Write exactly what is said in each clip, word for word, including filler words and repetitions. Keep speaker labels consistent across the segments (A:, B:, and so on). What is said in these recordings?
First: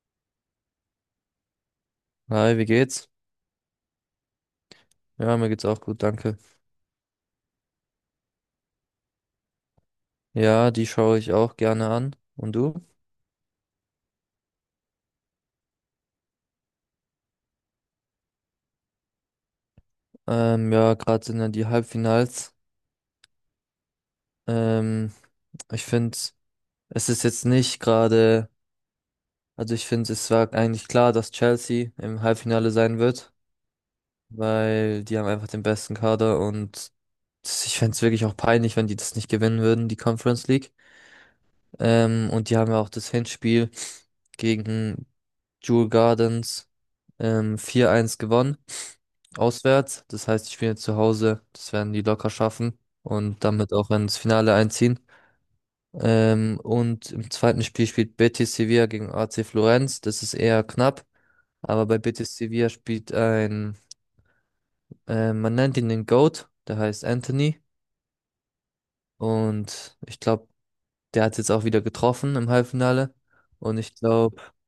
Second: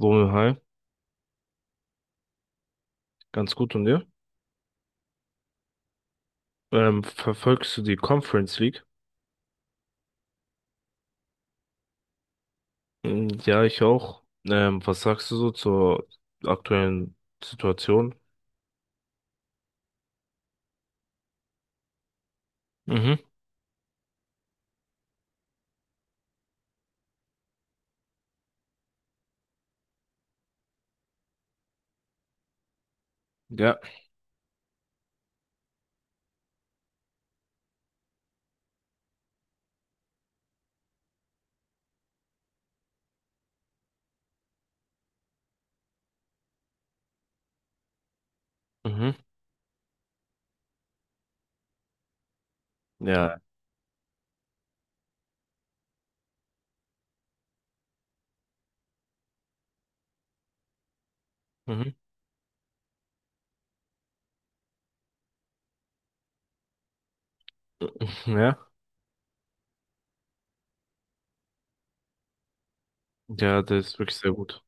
A: Romeo, hi,
B: Hi, wie geht's?
A: ganz gut und dir?
B: Ja, mir geht's auch gut, danke.
A: Ähm, verfolgst du die Conference League?
B: Ja, die schaue ich auch gerne an. Und du?
A: Mm, Ja, ich auch. Ähm, was sagst du so zur aktuellen Situation?
B: Ähm, ja, Gerade sind ja die Halbfinals.
A: Mhm.
B: Ähm, Ich finde, es ist jetzt nicht gerade, also ich finde, es war eigentlich klar, dass Chelsea im Halbfinale sein wird,
A: Ja.
B: weil die haben einfach den besten Kader und ich fände es wirklich auch peinlich, wenn die das nicht gewinnen würden, die Conference League. Ähm, und die haben ja auch das Hinspiel gegen Jewel Gardens ähm, vier eins gewonnen.
A: Mhm.
B: Auswärts. Das heißt, ich spiele zu Hause. Das werden die locker schaffen
A: Ja.
B: und damit auch ins Finale einziehen. Ähm, und im zweiten Spiel spielt Betis Sevilla gegen A C Florenz. Das ist eher knapp, aber
A: Mhm.
B: bei Betis Sevilla spielt ein, äh, man nennt ihn den GOAT, der heißt Anthony.
A: Ja.
B: Und ich glaube, der hat jetzt auch wieder getroffen im Halbfinale.
A: Ja,
B: Und
A: das
B: ich
A: ist wirklich sehr
B: glaube,
A: gut.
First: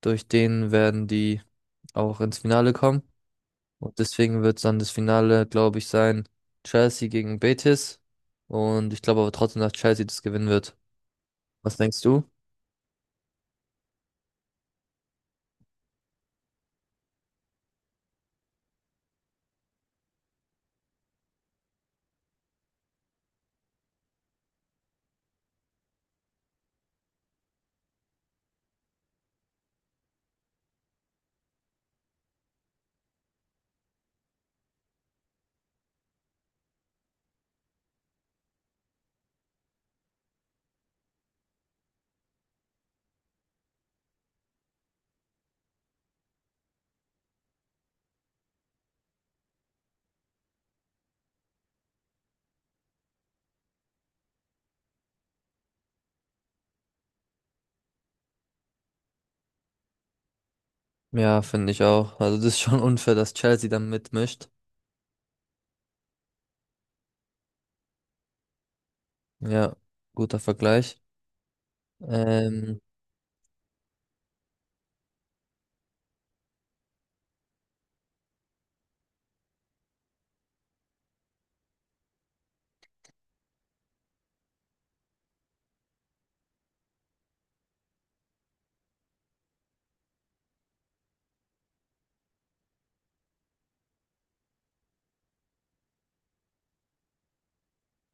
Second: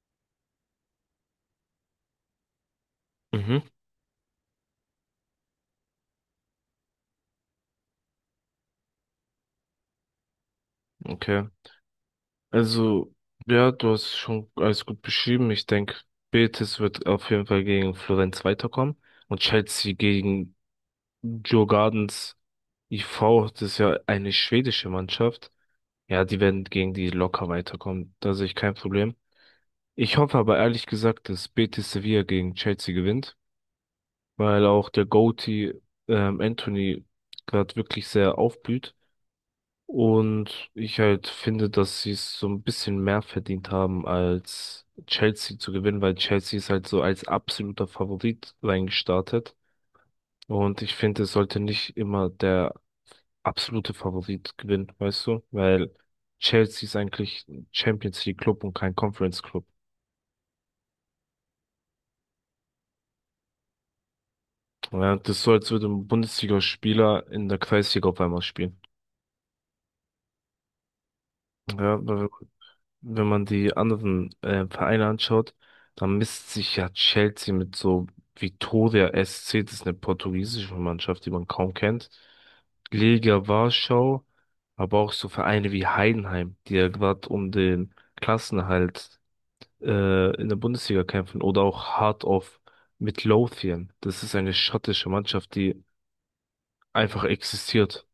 B: durch den werden die auch ins Finale kommen.
A: Mhm.
B: Und deswegen wird es dann das Finale, glaube ich, sein, Chelsea gegen Betis. Und ich glaube aber trotzdem, dass Chelsea das gewinnen wird.
A: Okay.
B: Was denkst du?
A: Also, ja, du hast schon alles gut beschrieben. Ich denke, Betis wird auf jeden Fall gegen Florenz weiterkommen und Chelsea gegen Djurgårdens vier. Das ist ja eine schwedische Mannschaft. Ja, die werden gegen die locker weiterkommen. Da sehe ich kein Problem. Ich hoffe aber ehrlich gesagt, dass Betis Sevilla gegen Chelsea gewinnt, weil auch der Goatee ähm, Anthony gerade wirklich sehr aufblüht. Und ich halt finde, dass sie es so ein bisschen mehr verdient haben, als Chelsea zu gewinnen, weil Chelsea ist halt so als absoluter Favorit reingestartet. Und ich finde, es sollte nicht immer der absolute Favorit gewinnt, weißt du? Weil Chelsea ist eigentlich ein Champions League Club und kein Conference Club.
B: Ja, finde ich auch. Also das ist schon unfair, dass Chelsea dann mitmischt.
A: Ja, das ist so, als würde ein Bundesligaspieler in der Kreisliga auf einmal spielen.
B: Ja, guter Vergleich.
A: Ja, weil
B: Ähm,
A: wenn man die anderen äh, Vereine anschaut, dann misst sich ja Chelsea mit so Vitória S C, das ist eine portugiesische Mannschaft, die man kaum kennt. Legia Warschau, aber auch so Vereine wie Heidenheim, die ja gerade um den Klassenerhalt äh, in der Bundesliga kämpfen oder auch Heart of Midlothian. Das ist eine schottische Mannschaft, die einfach existiert.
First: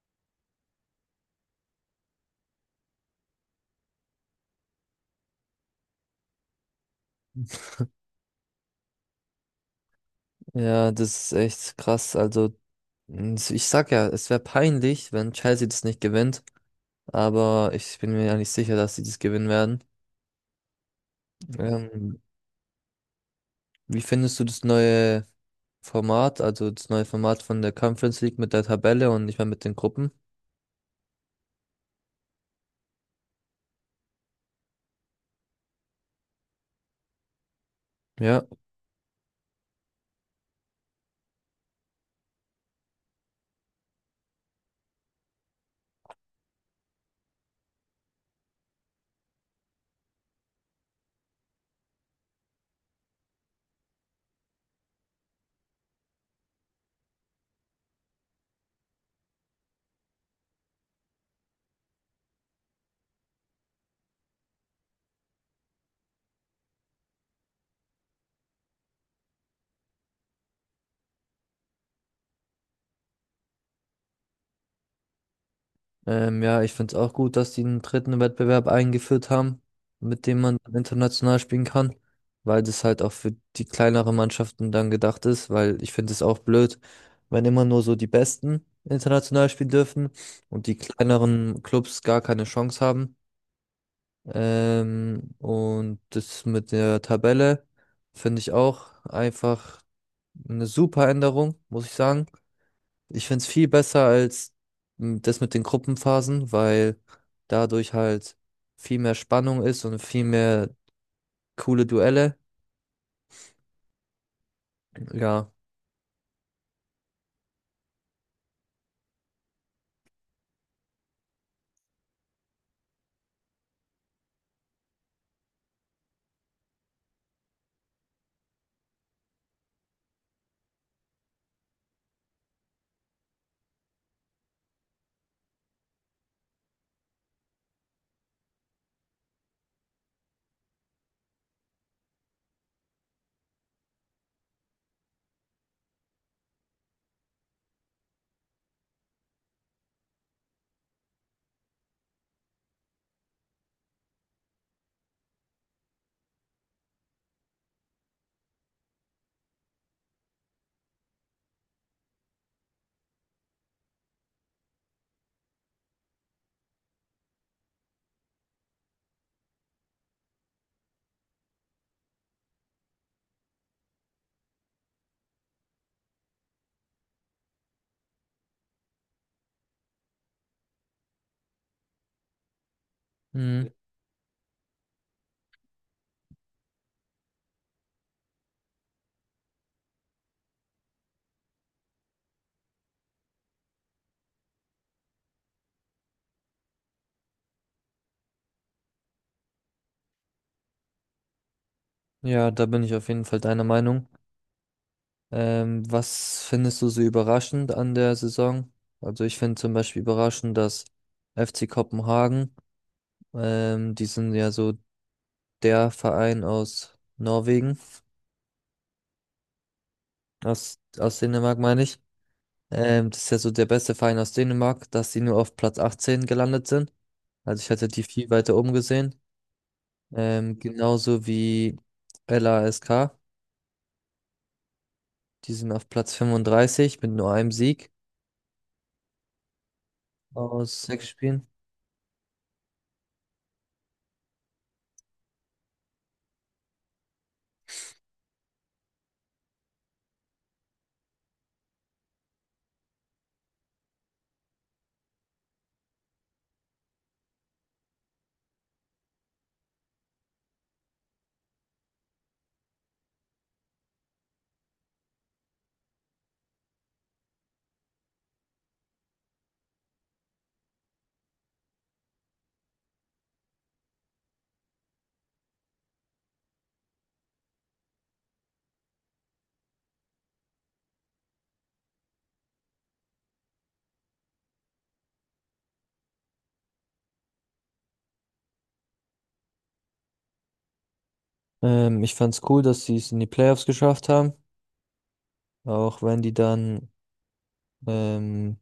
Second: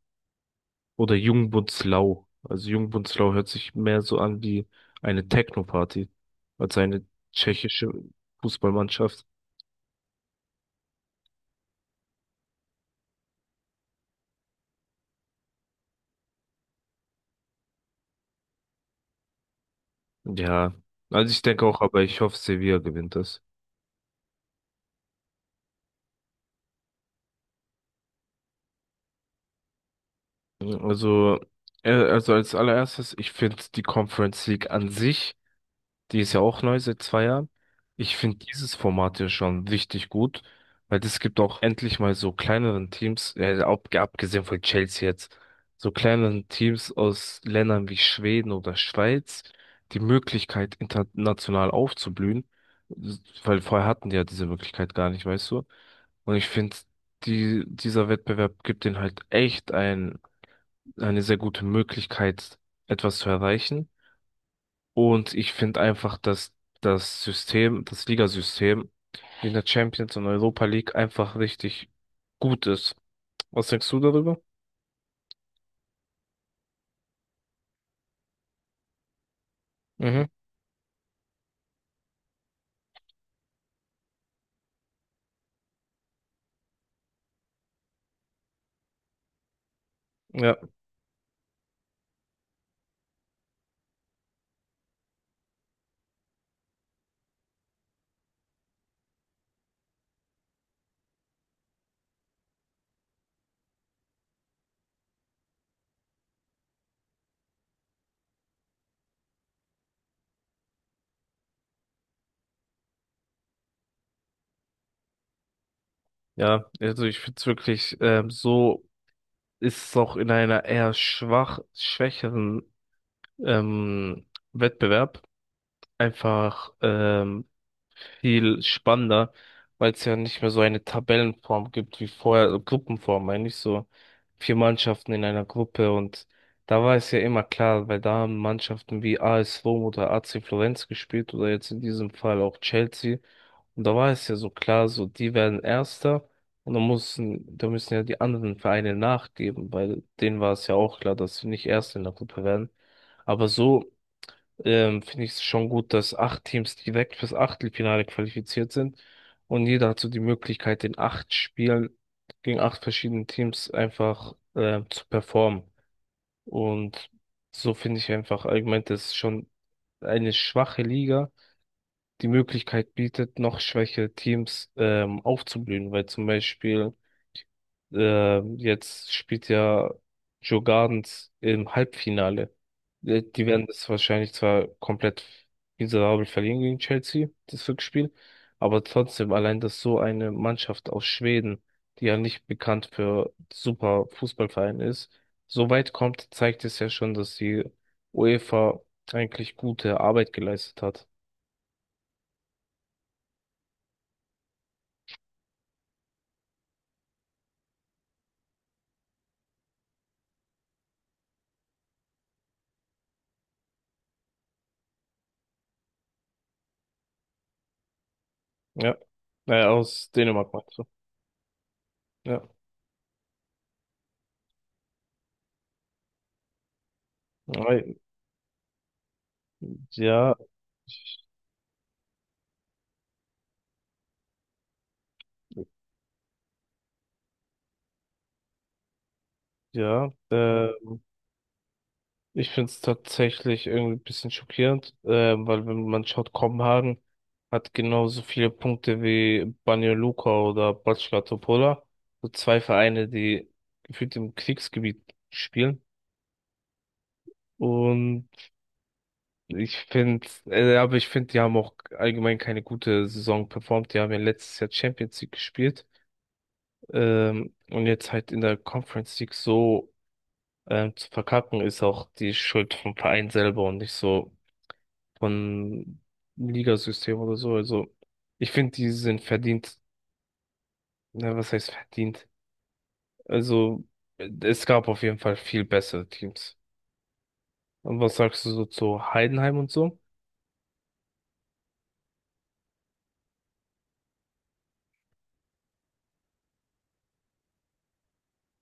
A: Oder Jungbundslau. Also Jungbundslau hört sich mehr so an wie eine Techno-Party als eine tschechische Fußballmannschaft.
B: ja, Das ist echt krass. Also n- ich sag ja, es wäre peinlich, wenn Chelsea das nicht gewinnt. Aber ich bin mir ja nicht sicher, dass sie das gewinnen werden.
A: Ja, also ich denke auch, aber ich
B: Ähm,
A: hoffe, Sevilla gewinnt das.
B: Wie findest du das neue Format, also das neue Format von der Conference League mit der Tabelle und nicht mehr mit den Gruppen?
A: Also, äh, also als allererstes, ich finde die Conference League an sich. Die ist ja auch neu seit zwei Jahren. Ich finde
B: Ja,
A: dieses Format ja schon richtig gut, weil das gibt auch endlich mal so kleineren Teams, äh, ab, abgesehen von Chelsea jetzt, so kleineren Teams aus Ländern wie Schweden oder Schweiz die Möglichkeit, international aufzublühen, weil vorher hatten die ja diese Möglichkeit gar nicht, weißt du? Und ich finde, die, dieser Wettbewerb gibt ihnen halt echt ein, eine sehr gute Möglichkeit, etwas zu erreichen. Und ich finde einfach, dass das System, das Ligasystem in der Champions und Europa League einfach richtig gut ist. Was denkst du darüber?
B: ähm, ja, ich finde es auch gut, dass die einen dritten Wettbewerb eingeführt haben, mit
A: Mhm.
B: dem man international spielen kann, weil das halt auch für die kleineren Mannschaften dann gedacht ist, weil ich finde es auch blöd, wenn immer nur so die Besten international spielen dürfen
A: Ja,
B: und die kleineren Clubs gar keine Chance haben. Ähm, und das mit der Tabelle finde ich auch einfach eine super Änderung, muss ich sagen. Ich finde es viel besser als m, das mit den Gruppenphasen, weil dadurch halt viel mehr Spannung ist und viel mehr coole Duelle. Ja,
A: ja, also ich finde es wirklich, ähm, so ist es auch in einer eher schwach, schwächeren ähm, Wettbewerb einfach ähm, viel spannender, weil es ja nicht mehr so eine Tabellenform gibt wie vorher, also Gruppenform, meine ich so. Vier Mannschaften in einer Gruppe und da war es ja immer klar, weil da haben Mannschaften wie A S Rom oder A C Florenz gespielt oder jetzt in diesem Fall auch Chelsea. Und da war es ja so klar, so die werden Erster und da müssen, da müssen ja die anderen Vereine nachgeben, weil denen war es ja auch klar, dass sie nicht Erste in der Gruppe werden. Aber so ähm, finde ich es schon gut, dass acht Teams direkt fürs Achtelfinale qualifiziert sind und jeder hat so die Möglichkeit, in acht Spielen gegen acht verschiedene Teams einfach ähm, zu performen. Und so finde ich einfach allgemein, dass schon eine schwache Liga die Möglichkeit bietet, noch schwächere Teams ähm, aufzublühen, weil zum Beispiel äh, jetzt spielt ja Joe Gardens im Halbfinale. Äh, Die werden
B: mhm.
A: das wahrscheinlich zwar komplett miserabel verlieren gegen Chelsea, das Rückspiel, aber trotzdem allein, dass so eine Mannschaft aus Schweden, die ja nicht bekannt für super Fußballverein ist, so weit kommt, zeigt es ja schon, dass die UEFA eigentlich gute Arbeit geleistet hat.
B: Ja, da bin ich auf jeden Fall deiner Meinung. Ähm, was findest du so überraschend an der Saison? Also ich finde zum Beispiel überraschend, dass F C Kopenhagen, ähm, die sind ja so der Verein aus Norwegen,
A: Ja, äh, aus Dänemark meinst
B: aus,
A: du?
B: aus Dänemark meine ich.
A: Ja,
B: Ähm, das ist ja so der beste Verein aus Dänemark, dass sie nur auf Platz achtzehn gelandet sind. Also ich
A: ja,
B: hatte die viel weiter oben gesehen.
A: ja.
B: Ähm, genauso wie LASK, die sind auf Platz fünfunddreißig mit nur einem Sieg
A: ja. Äh,
B: aus sechs Spielen.
A: Ich finde es tatsächlich irgendwie ein bisschen schockierend, ähm, weil wenn man schaut, Kopenhagen hat genauso viele Punkte wie Banja Luka oder Bačka Topola. So zwei Vereine, die gefühlt im Kriegsgebiet spielen. Und ich finde, äh, aber ich finde, die haben auch allgemein keine gute Saison performt. Die haben ja letztes Jahr Champions League gespielt. Ähm, und jetzt halt in der Conference League so ähm, zu verkacken, ist auch die Schuld vom Verein selber und nicht so von Ligasystem oder so. Also ich finde, die sind verdient. Na, was heißt verdient? Also es gab auf jeden Fall viel bessere Teams. Und was sagst du so zu Heidenheim und so?
B: Ähm, ich fand's cool, dass sie es in die Playoffs geschafft haben, auch wenn die dann ähm,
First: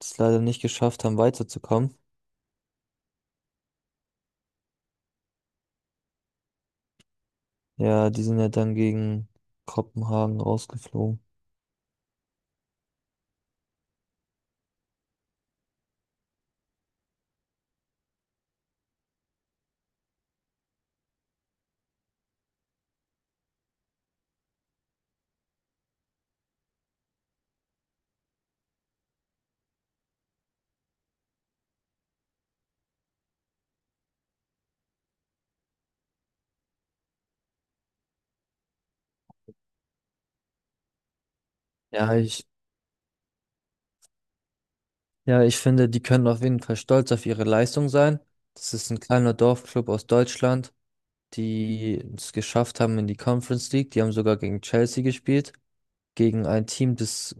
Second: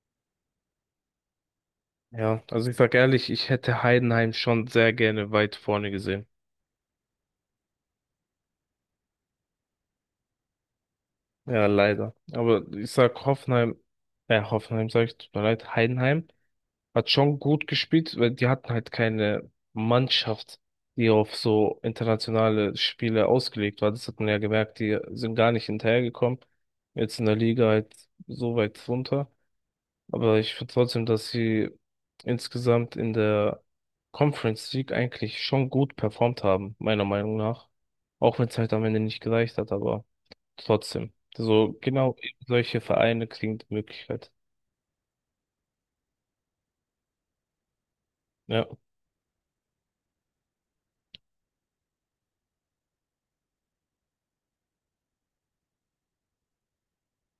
B: es leider nicht geschafft haben, weiterzukommen.
A: Ja, also ich sag ehrlich, ich hätte Heidenheim schon sehr gerne weit vorne gesehen.
B: Ja, die sind ja dann gegen Kopenhagen rausgeflogen.
A: Ja, leider. Aber ich sag Hoffenheim, äh, Hoffenheim sag ich, tut mir leid, Heidenheim hat schon gut gespielt, weil die hatten halt keine Mannschaft, die auf so internationale Spiele ausgelegt war. Das hat man ja gemerkt, die sind gar nicht hinterhergekommen. Jetzt in der Liga halt so weit runter. Aber ich finde trotzdem, dass sie insgesamt in der Conference League eigentlich schon gut performt haben, meiner Meinung nach. Auch wenn es halt am Ende nicht gereicht hat, aber trotzdem. So
B: Ja,
A: genau
B: ich,
A: solche Vereine kriegen die Möglichkeit.
B: ja, ich finde, die können auf jeden Fall stolz auf ihre Leistung sein.
A: Ja,
B: Das ist ein kleiner Dorfclub aus Deutschland, die es geschafft haben in die Conference League. Die haben sogar gegen Chelsea gespielt, gegen ein Team, das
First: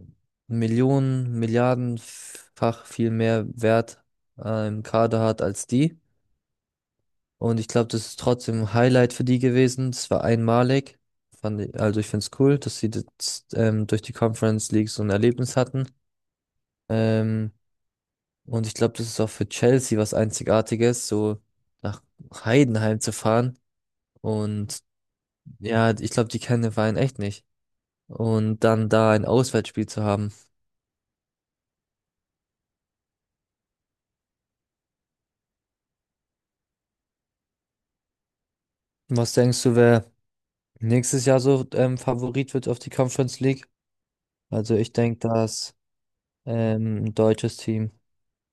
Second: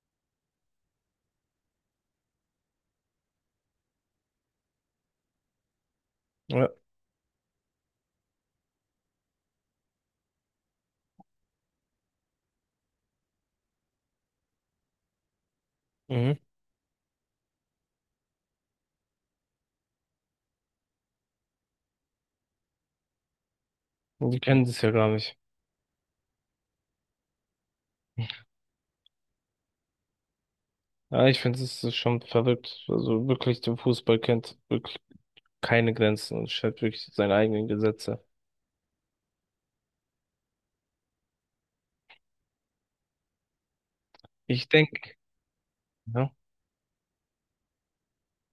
B: Millionen, Milliardenfach viel mehr Wert äh, im Kader hat als die.
A: ja,
B: Und ich glaube, das ist trotzdem ein Highlight für die gewesen. Das war einmalig. Fand ich, also ich finde es cool, dass sie das, ähm, durch die Conference League so ein Erlebnis hatten.
A: mhm.
B: Ähm, Und ich glaube, das ist auch für Chelsea was Einzigartiges, so nach Heidenheim zu fahren.
A: Und die kennen
B: Und
A: das ja gar nicht.
B: ja, ich glaube, die kennen den Verein echt nicht. Und dann da ein Auswärtsspiel zu haben.
A: Ja, ich finde, es ist schon verrückt. Also wirklich, der Fußball kennt wirklich keine Grenzen und stellt wirklich seine eigenen Gesetze.
B: Was denkst du, wer nächstes Jahr so ähm, Favorit wird auf die Conference League?
A: Ich
B: Also ich
A: denke,
B: denke, dass
A: ja,
B: ähm, ein deutsches Team.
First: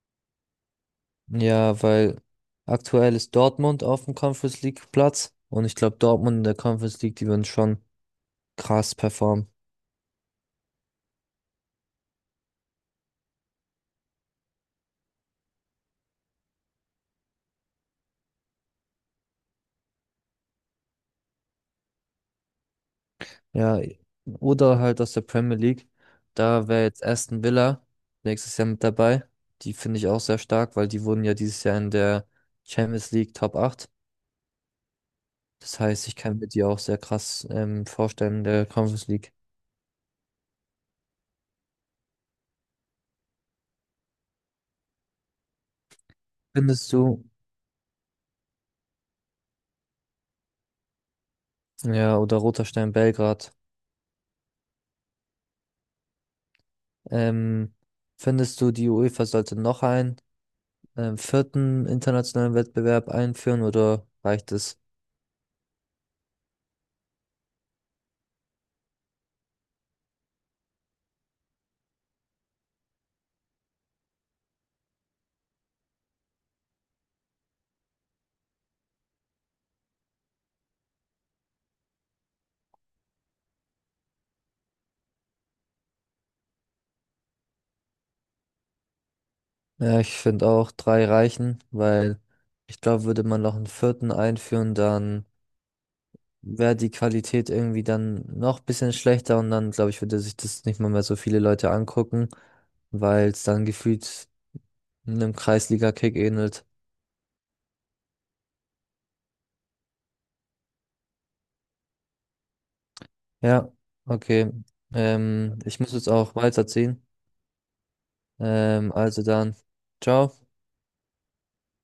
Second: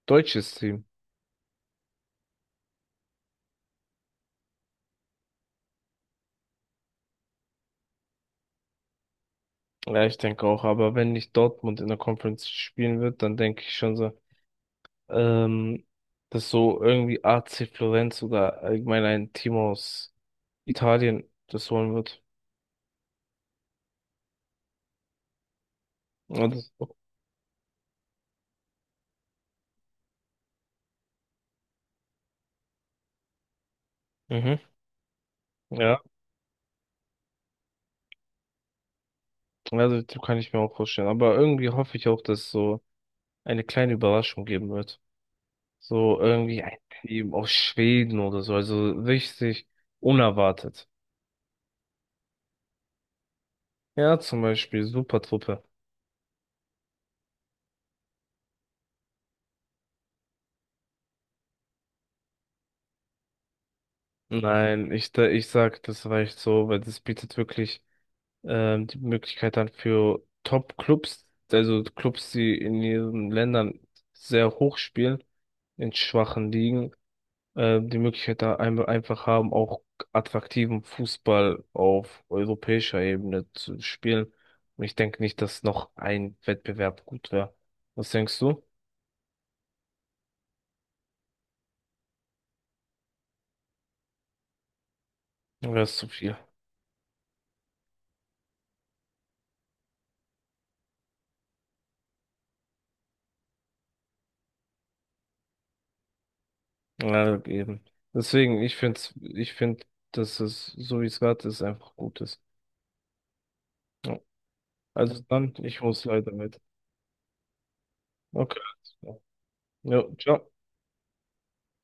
A: deutsches Team.
B: Ja, weil aktuell ist Dortmund auf dem Conference League Platz. Und ich glaube, Dortmund in der Conference League, die würden schon krass performen.
A: Ja, ich denke auch, aber wenn nicht Dortmund in der Conference spielen wird, dann denke ich schon so, ähm, dass so irgendwie A C Florenz oder allgemein ein Team aus Italien das holen wird.
B: Ja, oder halt aus der Premier League.
A: Ja,
B: Da
A: das,
B: wäre jetzt Aston Villa nächstes Jahr mit dabei. Die finde ich auch sehr stark, weil die wurden ja dieses Jahr in der Champions League Top acht.
A: mhm,
B: Das
A: ja,
B: heißt, ich kann mir die auch sehr krass ähm, vorstellen in der Conference League.
A: also das kann ich mir auch vorstellen. Aber irgendwie hoffe ich auch, dass es so eine kleine Überraschung geben wird. So irgendwie ein
B: Findest du,
A: Team aus Schweden oder so. Also richtig unerwartet.
B: ja, oder Roter Stern Belgrad,
A: Ja, zum Beispiel Supertruppe.
B: ähm, findest du, die UEFA sollte noch einen ähm, vierten internationalen Wettbewerb einführen oder reicht es?
A: Nein, ich, da- ich sag, das reicht so, weil das bietet wirklich ähm, die Möglichkeit dann für Top-Clubs, also Clubs, die in ihren Ländern sehr hoch spielen, in schwachen Ligen. Äh, die Möglichkeit da ein einfach haben, auch attraktiven Fußball auf europäischer Ebene zu spielen. Und ich denke nicht, dass noch ein Wettbewerb gut wäre. Was denkst du?
B: Ja, ich finde auch drei reichen, weil ich glaube, würde man noch einen vierten einführen, dann
A: Wäre es zu viel?
B: wäre die Qualität irgendwie dann noch ein bisschen schlechter und dann, glaube ich, würde sich das nicht mal mehr so viele Leute angucken, weil es dann gefühlt einem Kreisliga-Kick ähnelt.
A: Ja, eben. Deswegen, ich finde, ich finde, dass es, so wie es gerade ist, einfach gut ist.
B: Ja,
A: Ja.
B: okay.
A: Also dann,
B: Ähm, ich
A: ich
B: muss
A: muss
B: jetzt
A: leider
B: auch
A: mit.
B: weiterziehen.
A: Okay.
B: Ähm, also dann,
A: Ja,
B: ciao.
A: ciao.